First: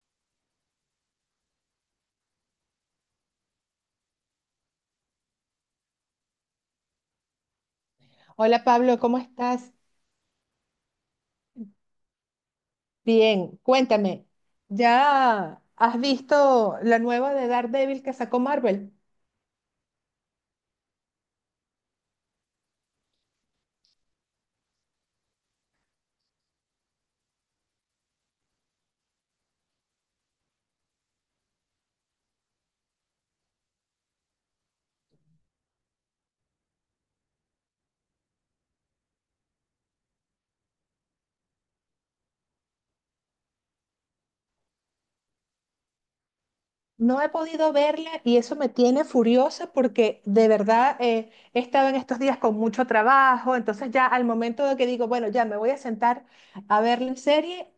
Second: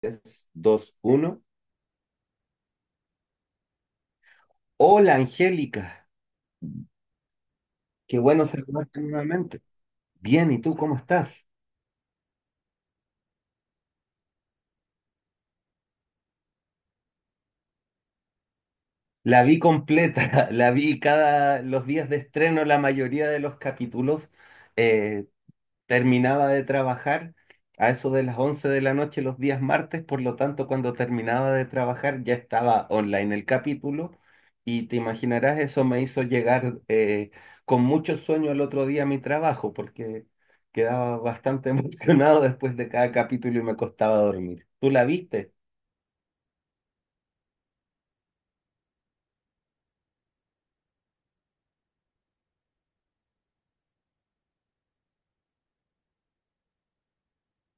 3, 2, 1. Hola, Angélica. Qué bueno Hola Pablo, saludarte ¿cómo nuevamente. estás? Bien, ¿y tú cómo estás? Bien, cuéntame, ¿ya has visto la nueva de Daredevil que sacó Marvel? La vi completa, la vi cada los días de estreno, la mayoría de los capítulos. Eh, Terminaba de trabajar a eso de las 11 de la noche los días martes, por lo tanto, cuando terminaba de trabajar ya estaba online el capítulo y te imaginarás, eso me hizo llegar con mucho sueño el otro día a mi trabajo porque quedaba bastante emocionado después de cada capítulo y me costaba dormir. ¿Tú la viste? No he podido verla y eso me tiene furiosa porque de verdad he estado en estos días con mucho trabajo, entonces ya al momento de que digo, bueno, ya me voy a sentar a ver la serie,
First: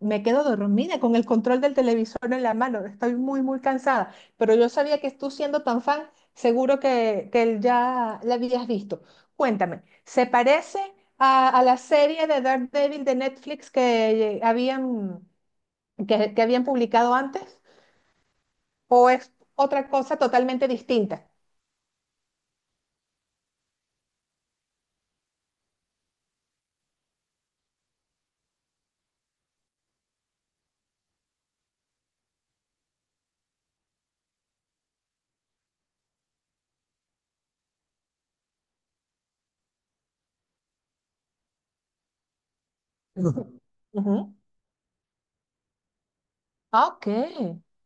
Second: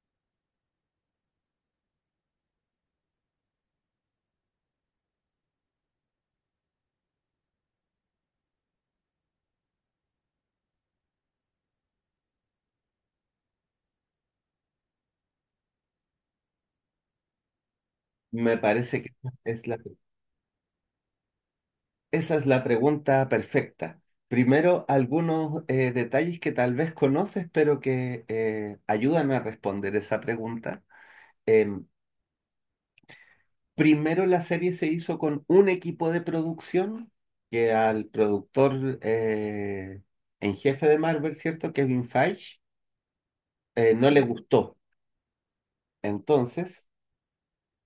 me quedo dormida con el control del televisor en la mano, estoy muy, muy cansada, pero yo sabía que tú siendo tan fan, seguro que ya la habías visto. Cuéntame, ¿se parece a la serie de Daredevil de Netflix que, habían, que habían publicado antes? Me parece que ¿O es es la... otra cosa totalmente distinta? esa es la pregunta perfecta. Primero, algunos detalles que tal vez conoces, pero que ayudan a responder esa pregunta. Em, Primero, la serie se hizo con un equipo de producción que al productor en jefe de Marvel, ¿cierto? Kevin Feige, Ujú. No Ujú. le gustó. Entonces, Ok.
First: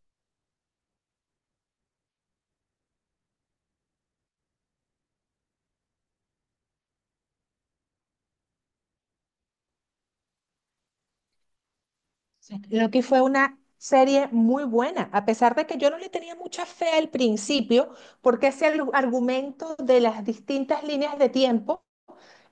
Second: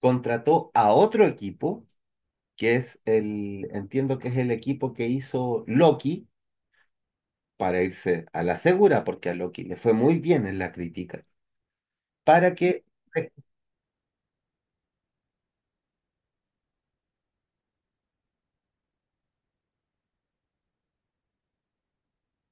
contrató a otro equipo, entiendo que es el equipo que hizo Loki para irse a la segura, porque a Loki le fue muy bien en la crítica, para Sí. que... Creo fue eh, una serie muy buena, a pesar de que yo no le tenía mucha fe al principio, porque ese argumento de las distintas líneas de tiempo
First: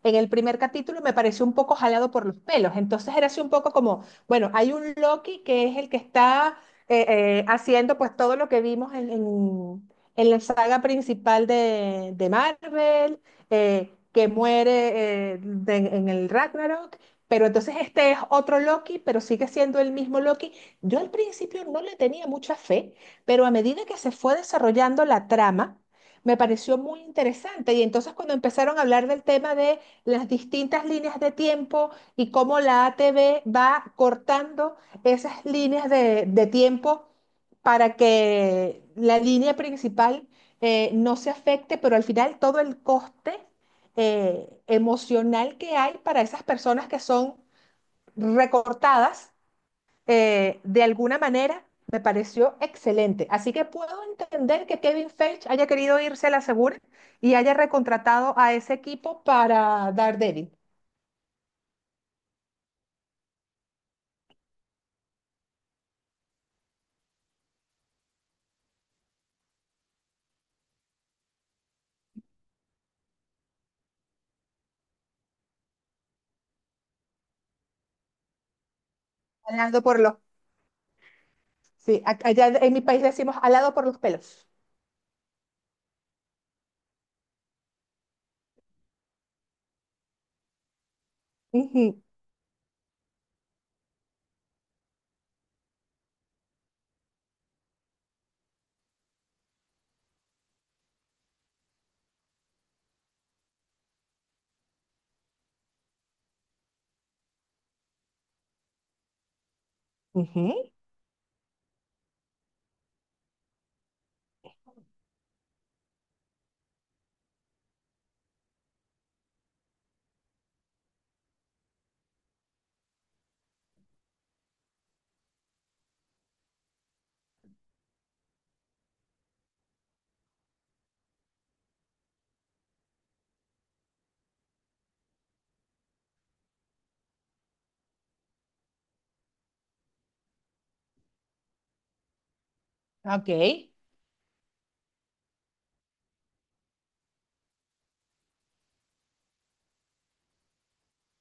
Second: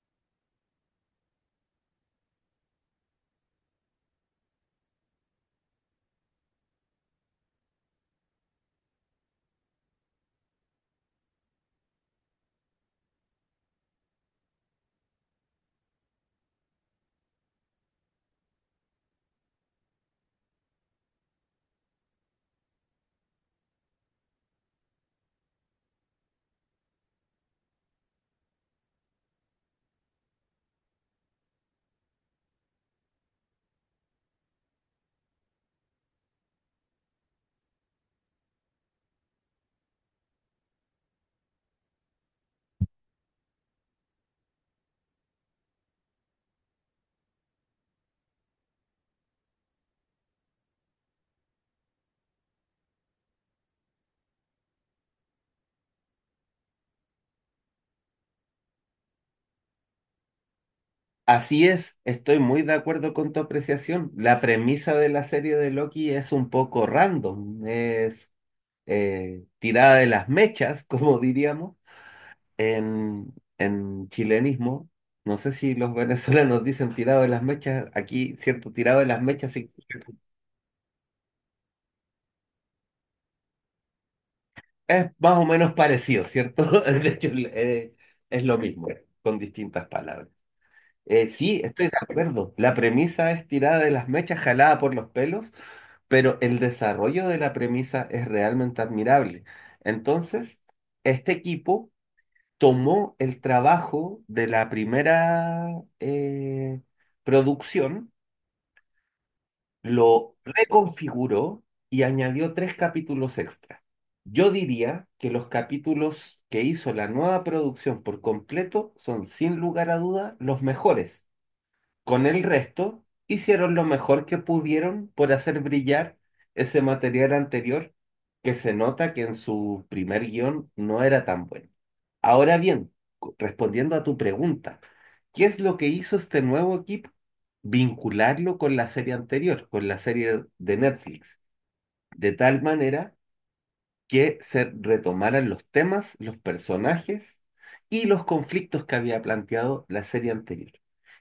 en el primer capítulo me pareció un poco jalado por los pelos. Entonces era así un poco como, bueno, hay un Loki que es el que está eh, haciendo pues todo lo que vimos en la saga principal de Marvel, que muere en el Ragnarok. Pero entonces este es otro Loki, pero sigue siendo el mismo Loki. Yo al principio no le tenía mucha fe, pero a medida que se fue desarrollando la trama, me pareció muy interesante. Y entonces cuando empezaron a hablar del tema de las distintas líneas de tiempo y cómo la ATV va cortando esas líneas de tiempo para que la línea principal no se afecte, pero al final todo el coste emocional que hay para esas personas que son recortadas de alguna manera, me pareció excelente. Así que puedo entender que Kevin Feige haya querido irse a la segura y haya recontratado a ese equipo para Daredevil. Así es, estoy muy de acuerdo con tu apreciación. La premisa de la serie de Loki es un poco random, es tirada de las mechas, como diríamos, en, en chilenismo. No sé si los venezolanos dicen tirado de las mechas, aquí, ¿cierto? Tirado de las mechas sí, Alado por los, sí, allá en mi país decimos alado por los pelos. es más o menos parecido, ¿cierto? De hecho, es lo mismo, con distintas palabras. Sí, estoy de Ujú, acuerdo. La premisa es tirada de las mechas, jalada por los pelos, pero el desarrollo de la premisa es realmente admirable. Entonces, este equipo tomó el trabajo de la primera eh, producción, lo ujú, reconfiguró y añadió tres capítulos extra. Yo diría que los capítulos que hizo la nueva producción por completo son sin lugar a duda los mejores con el resto, hicieron lo mejor que pudieron por hacer brillar ese material anterior, que se nota que en su primer guión no era tan bueno. Ahora bien, respondiendo a tu pregunta, ¿qué es lo que hizo este nuevo equipo? Vincularlo con la serie anterior, con la serie de Netflix, de tal manera ok. que se retomaran los temas, los personajes y los conflictos que había planteado la serie anterior.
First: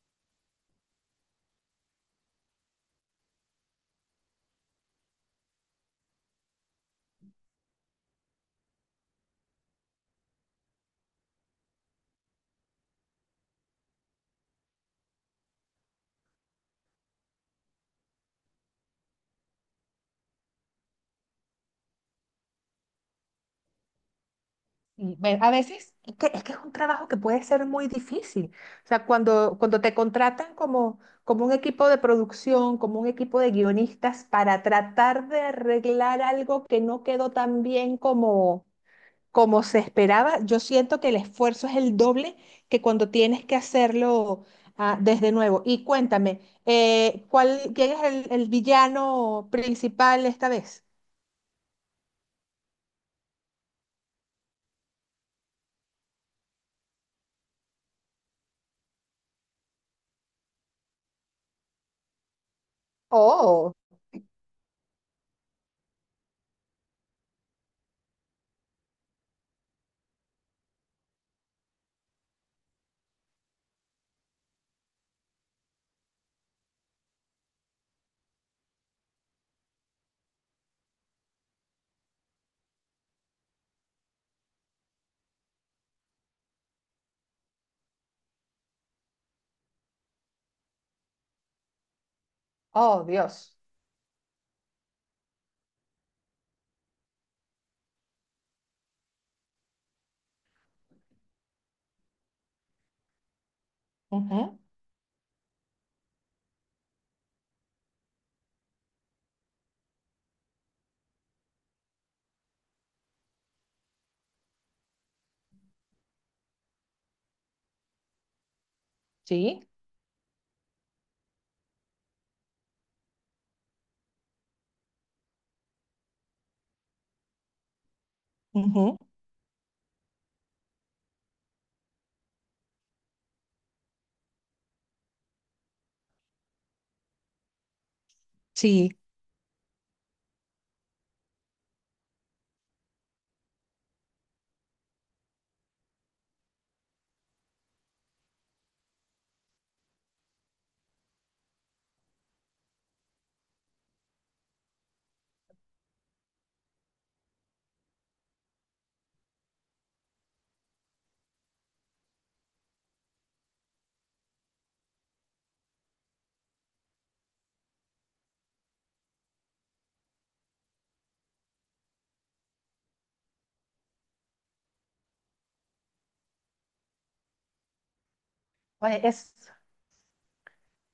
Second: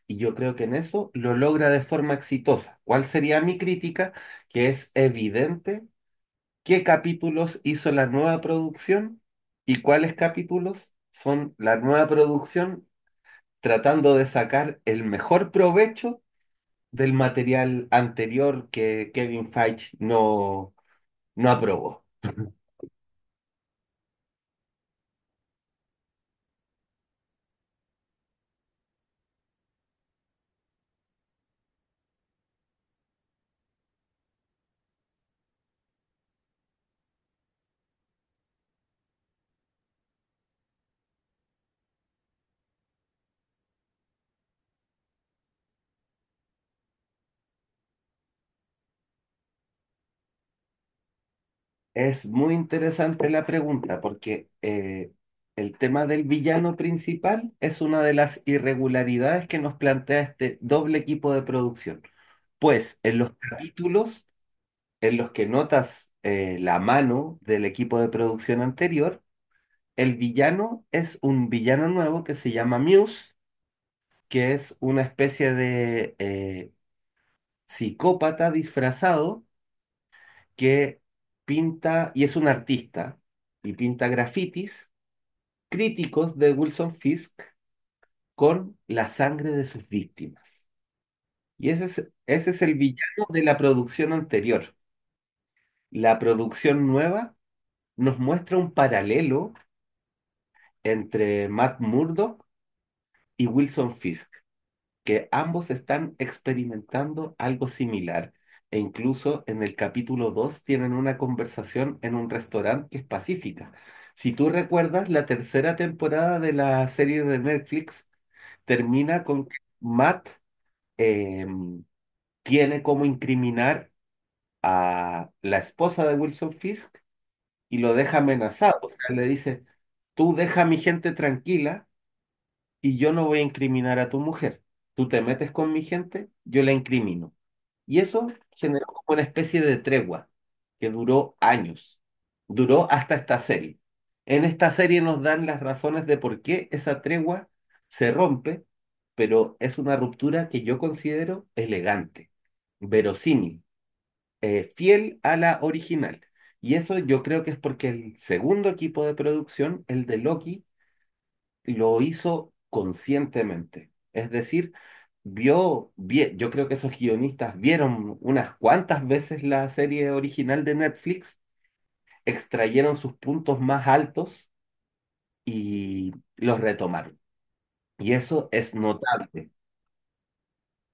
Y yo creo que en eso lo logra de forma exitosa. ¿Cuál sería mi crítica? Que es evidente qué capítulos hizo la nueva producción y cuáles capítulos son la nueva producción tratando de sacar el mejor provecho del material anterior que Kevin Feige no aprobó. A veces es que es un trabajo que puede ser muy difícil. O sea, cuando te contratan como, como un equipo de producción, como un equipo de guionistas para tratar de arreglar algo que no quedó tan bien como, como se esperaba, yo siento que el esfuerzo es el doble que cuando tienes que hacerlo desde nuevo. Y cuéntame, ¿cuál, quién es el villano principal esta vez? Es muy interesante la pregunta porque el tema del villano principal es una de las irregularidades que nos plantea este doble equipo de producción. Pues en los Oh, capítulos en los que notas la mano del equipo de producción anterior, el villano es un villano nuevo que se llama Muse, que es una especie de psicópata disfrazado que pinta y es un artista y pinta grafitis críticos de Wilson Fisk con la sangre de sus víctimas. Y ese es el oh, villano de la Dios. producción anterior. La producción nueva nos muestra un paralelo entre Matt Murdock y Wilson Fisk, Ujú. que ambos están experimentando algo similar. E incluso en el capítulo 2 tienen una conversación en un restaurante que es pacífica. Si tú recuerdas, la tercera temporada de la serie de Netflix termina con que Sí. Matt eh, tiene como incriminar a la esposa de Wilson Fisk y lo deja amenazado. O sea, le dice, tú deja a mi gente tranquila y yo no voy a incriminar a tu mujer. Tú te metes con mi gente, yo la incrimino. Y eso generó Sí, como una especie de tregua que duró años, duró hasta esta serie. En esta serie nos dan las razones de por qué esa tregua se rompe, pero es una ruptura que yo considero elegante, verosímil, fiel a la original. Y eso yo creo que es porque el segundo equipo de producción, el de Loki, lo hizo conscientemente. Es decir, yo creo que esos guionistas vieron unas cuantas veces la serie original de Netflix, extrayeron sus puntos más altos y los retomaron. Y eso es oye, es, notable.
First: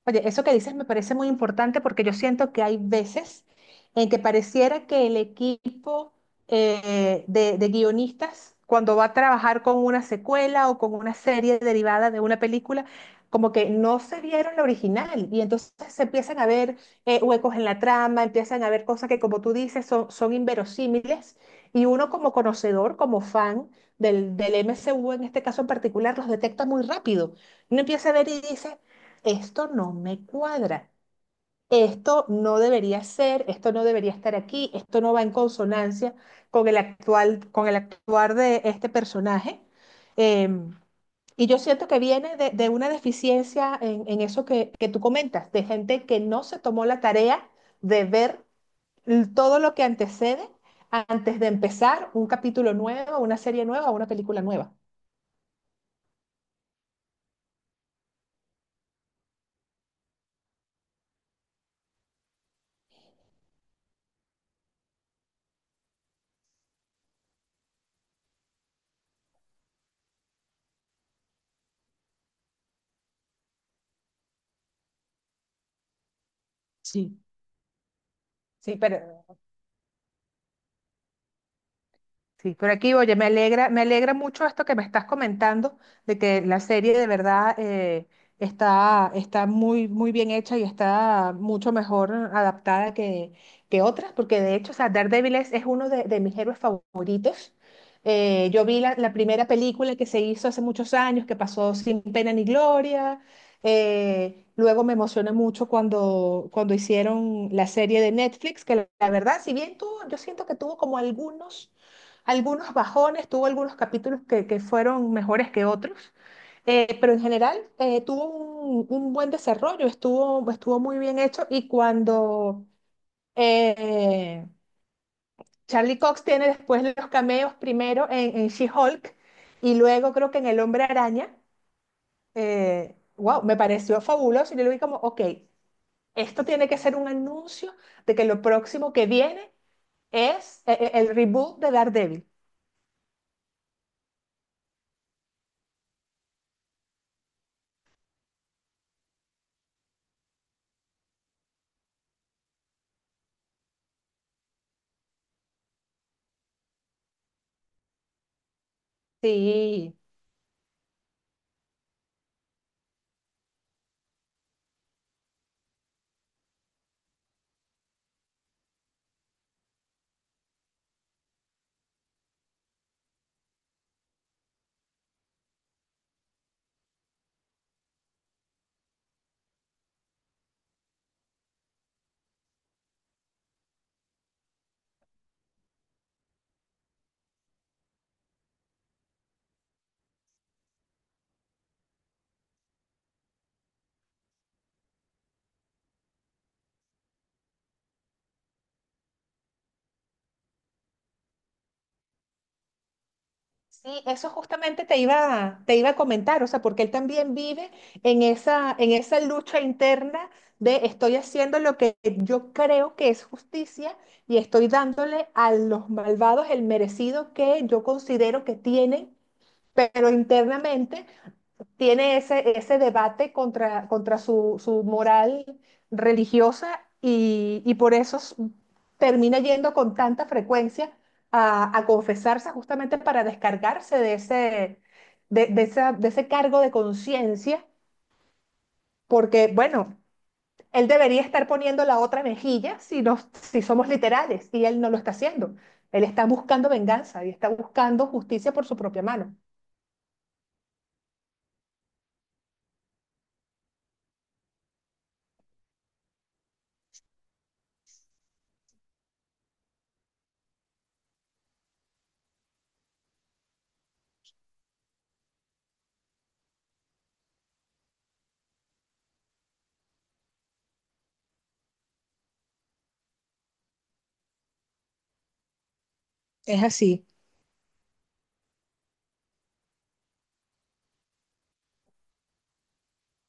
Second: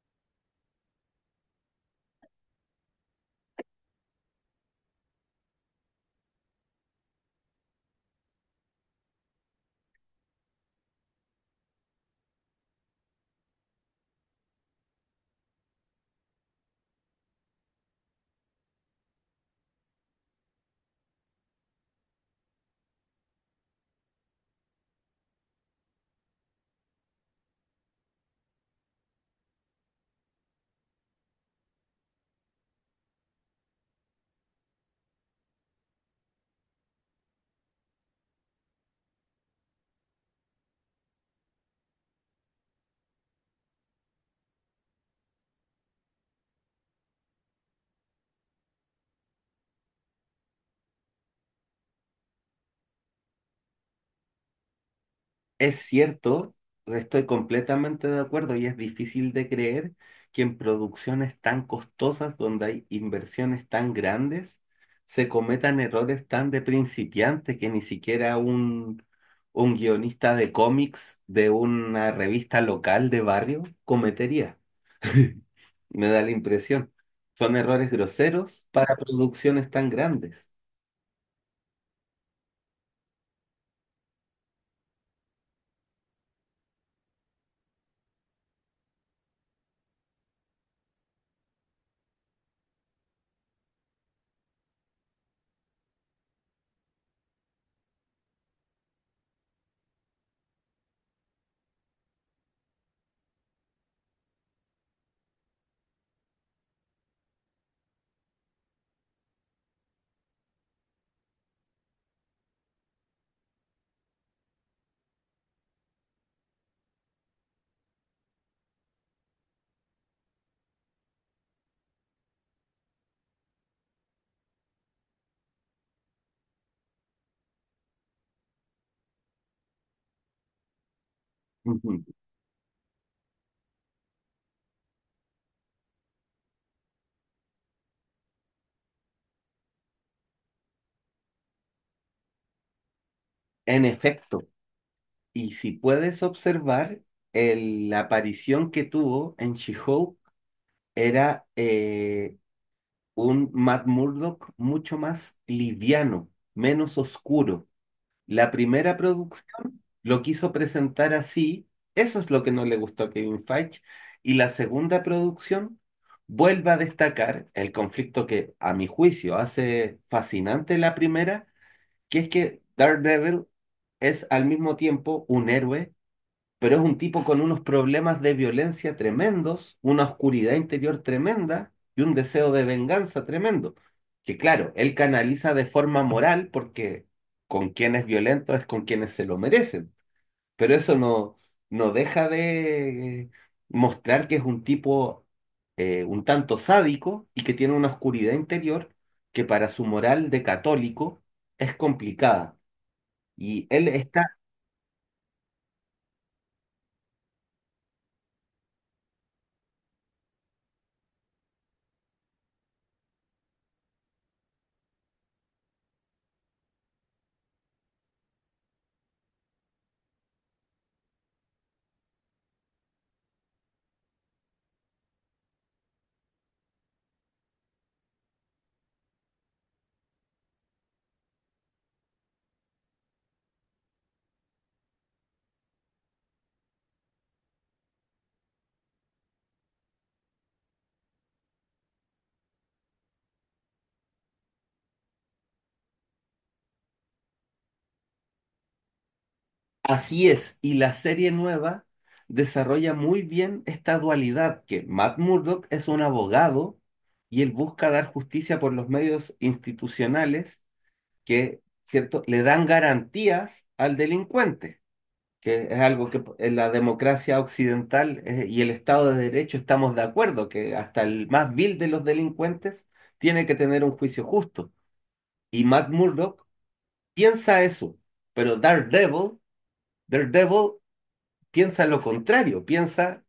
oye, eso que dices me parece muy importante porque yo siento que hay veces en que pareciera que el equipo de guionistas, cuando va a trabajar con una secuela o con una serie derivada de una película, como que no se vieron la original y entonces se empiezan a ver huecos en la trama, empiezan a ver cosas que, como tú dices, son, son inverosímiles y uno como conocedor, como fan del M C U en este caso en particular, los detecta muy rápido. Uno empieza a ver y dice esto no me cuadra, esto no debería ser, esto no debería estar aquí, esto no va en consonancia con el actual, con el actuar de este personaje. Em, y yo siento que viene de una deficiencia en eso que tú comentas, de gente que no se tomó la tarea de ver todo lo que antecede antes de empezar un capítulo nuevo, una serie nueva, una película nueva. Es cierto, estoy completamente de acuerdo y es difícil de creer que en producciones tan costosas, donde hay inversiones tan grandes, se cometan errores tan de principiante que ni siquiera un guionista de cómics de una revista local de barrio cometería. Me da la impresión. Sí. Son errores groseros Sí, para pero producciones tan grandes. sí, pero aquí, oye, me alegra mucho esto que me estás comentando, de que la serie de verdad está, está muy, muy bien hecha y está mucho mejor adaptada que otras, porque de hecho, o sea, Daredevil es uno de mis héroes favoritos. Yo vi la primera película que se hizo hace muchos años, que pasó sin pena ni gloria. Luego me emocioné mucho cuando hicieron la serie de Netflix, que la verdad, si bien tuvo, yo siento que tuvo como algunos algunos bajones, tuvo algunos capítulos que fueron mejores que otros, pero en general tuvo un buen desarrollo, estuvo, estuvo muy bien hecho y cuando eh, Charlie Cox tiene después los cameos primero en She-Hulk y luego creo que en El Hombre Araña, Ujú. Wow, me pareció fabuloso y yo lo vi como, ok, esto tiene que ser un anuncio de que lo próximo que viene es el reboot de Daredevil. En efecto. Y si puedes observar, la aparición que tuvo en She-Hulk era un Matt Murdock mucho más liviano, menos oscuro. La primera producción Sí. lo quiso presentar así, eso es lo que no le gustó a Kevin Feige, y la segunda producción vuelve a destacar el conflicto que, a mi juicio, hace fascinante la primera, que es que Daredevil es al mismo tiempo un héroe pero es un tipo con unos problemas de violencia tremendos, una oscuridad interior tremenda y un deseo de venganza tremendo, que claro, él canaliza de forma moral porque con quien es violento es con quienes se lo merecen, pero eso no deja de mostrar que es un tipo un tanto sádico y que tiene una oscuridad interior que para su moral de católico es complicada. Y él Sí, eso está. justamente te iba a comentar, o sea, porque él también vive en esa lucha interna de estoy haciendo lo que yo creo que es justicia y estoy dándole a los malvados el merecido que yo considero que tienen, pero internamente tiene ese, ese debate contra su moral religiosa y por eso termina yendo con tanta frecuencia a confesarse justamente para descargarse de ese, de de ese cargo de conciencia, porque bueno, él debería estar poniendo la otra mejilla si, nos, si somos literales y él no lo está haciendo. Él está buscando venganza y está buscando justicia por su propia mano. Así es, y la serie nueva desarrolla muy bien esta dualidad que Matt Murdock es un abogado y él busca dar justicia por los medios institucionales que, ¿cierto?, le dan garantías al delincuente, que es algo que en la democracia occidental y el Estado de Derecho estamos de acuerdo, que hasta el más vil de los delincuentes tiene que tener un juicio justo. Y Matt Murdock Es así, piensa eso, pero Daredevil... Daredevil piensa lo contrario, piensa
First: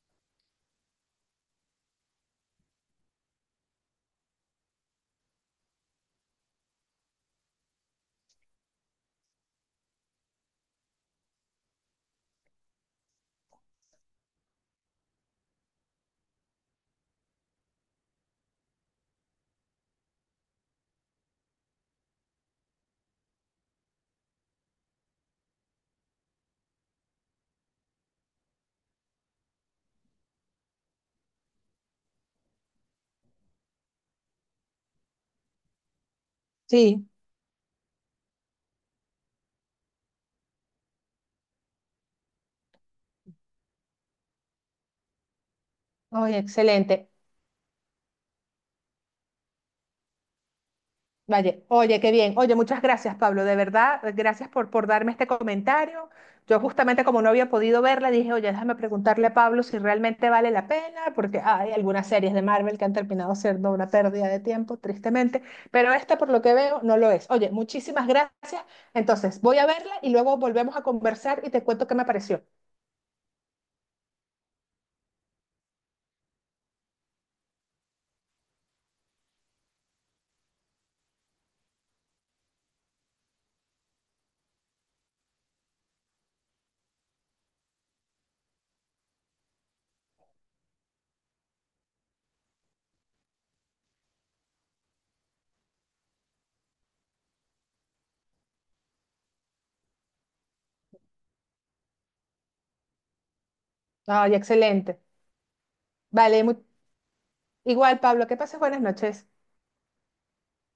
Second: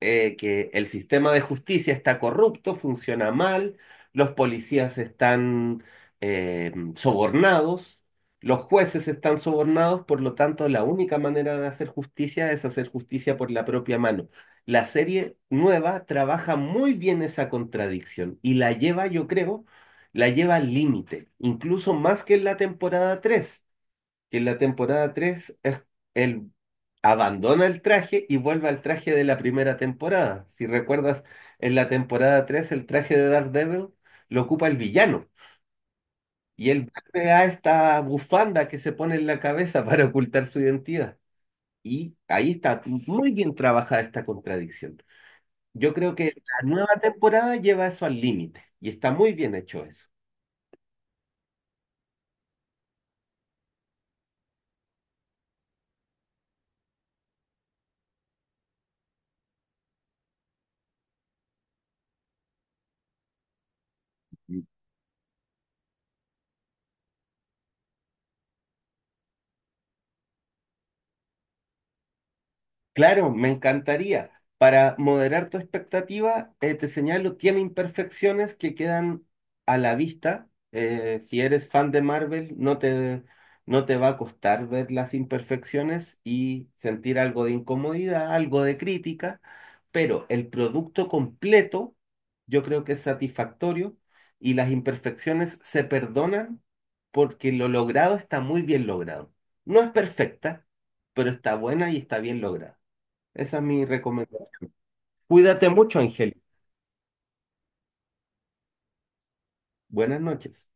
que el sistema de justicia está corrupto, funciona mal, los policías están sobornados, los jueces están sobornados, por lo tanto la única manera de hacer justicia es hacer justicia por la propia mano. La serie nueva trabaja muy bien esa contradicción y la lleva, yo creo, la lleva al límite, incluso más que en la temporada 3 que en la temporada 3 es, él abandona el traje y vuelve al traje de la primera temporada. Si recuerdas, en la temporada 3 el traje de Daredevil lo ocupa el villano y él sí. vuelve a esta bufanda que se pone en la cabeza para ocultar su identidad. Y ahí está muy bien trabajada esta contradicción. Yo creo que Ay, la nueva excelente. temporada lleva eso al límite y está muy bien hecho eso. Vaya, oye, qué bien. Oye, muchas gracias, Pablo. De verdad, gracias por darme este comentario. Yo justamente como no había podido verla, dije, oye, déjame preguntarle a Pablo si realmente vale la pena, porque hay algunas series de Marvel que han terminado siendo una pérdida de tiempo, tristemente, pero esta por lo que veo no lo es. Oye, muchísimas gracias. Entonces, voy a verla y luego volvemos a conversar y te cuento qué me pareció. Claro, me encantaría. Para moderar tu expectativa, te señalo, tiene imperfecciones que quedan a la vista. Si eres fan de Marvel, no te va a costar ver las imperfecciones y sentir algo de incomodidad, algo de crítica, pero el producto completo yo creo que es satisfactorio y las imperfecciones se perdonan porque lo logrado está muy bien logrado. No es perfecta, pero está buena y está bien lograda. Esa es mi Ay, recomendación. excelente. Cuídate mucho, Angélica. Vale, igual, Pablo, que pases buenas noches. Buenas noches.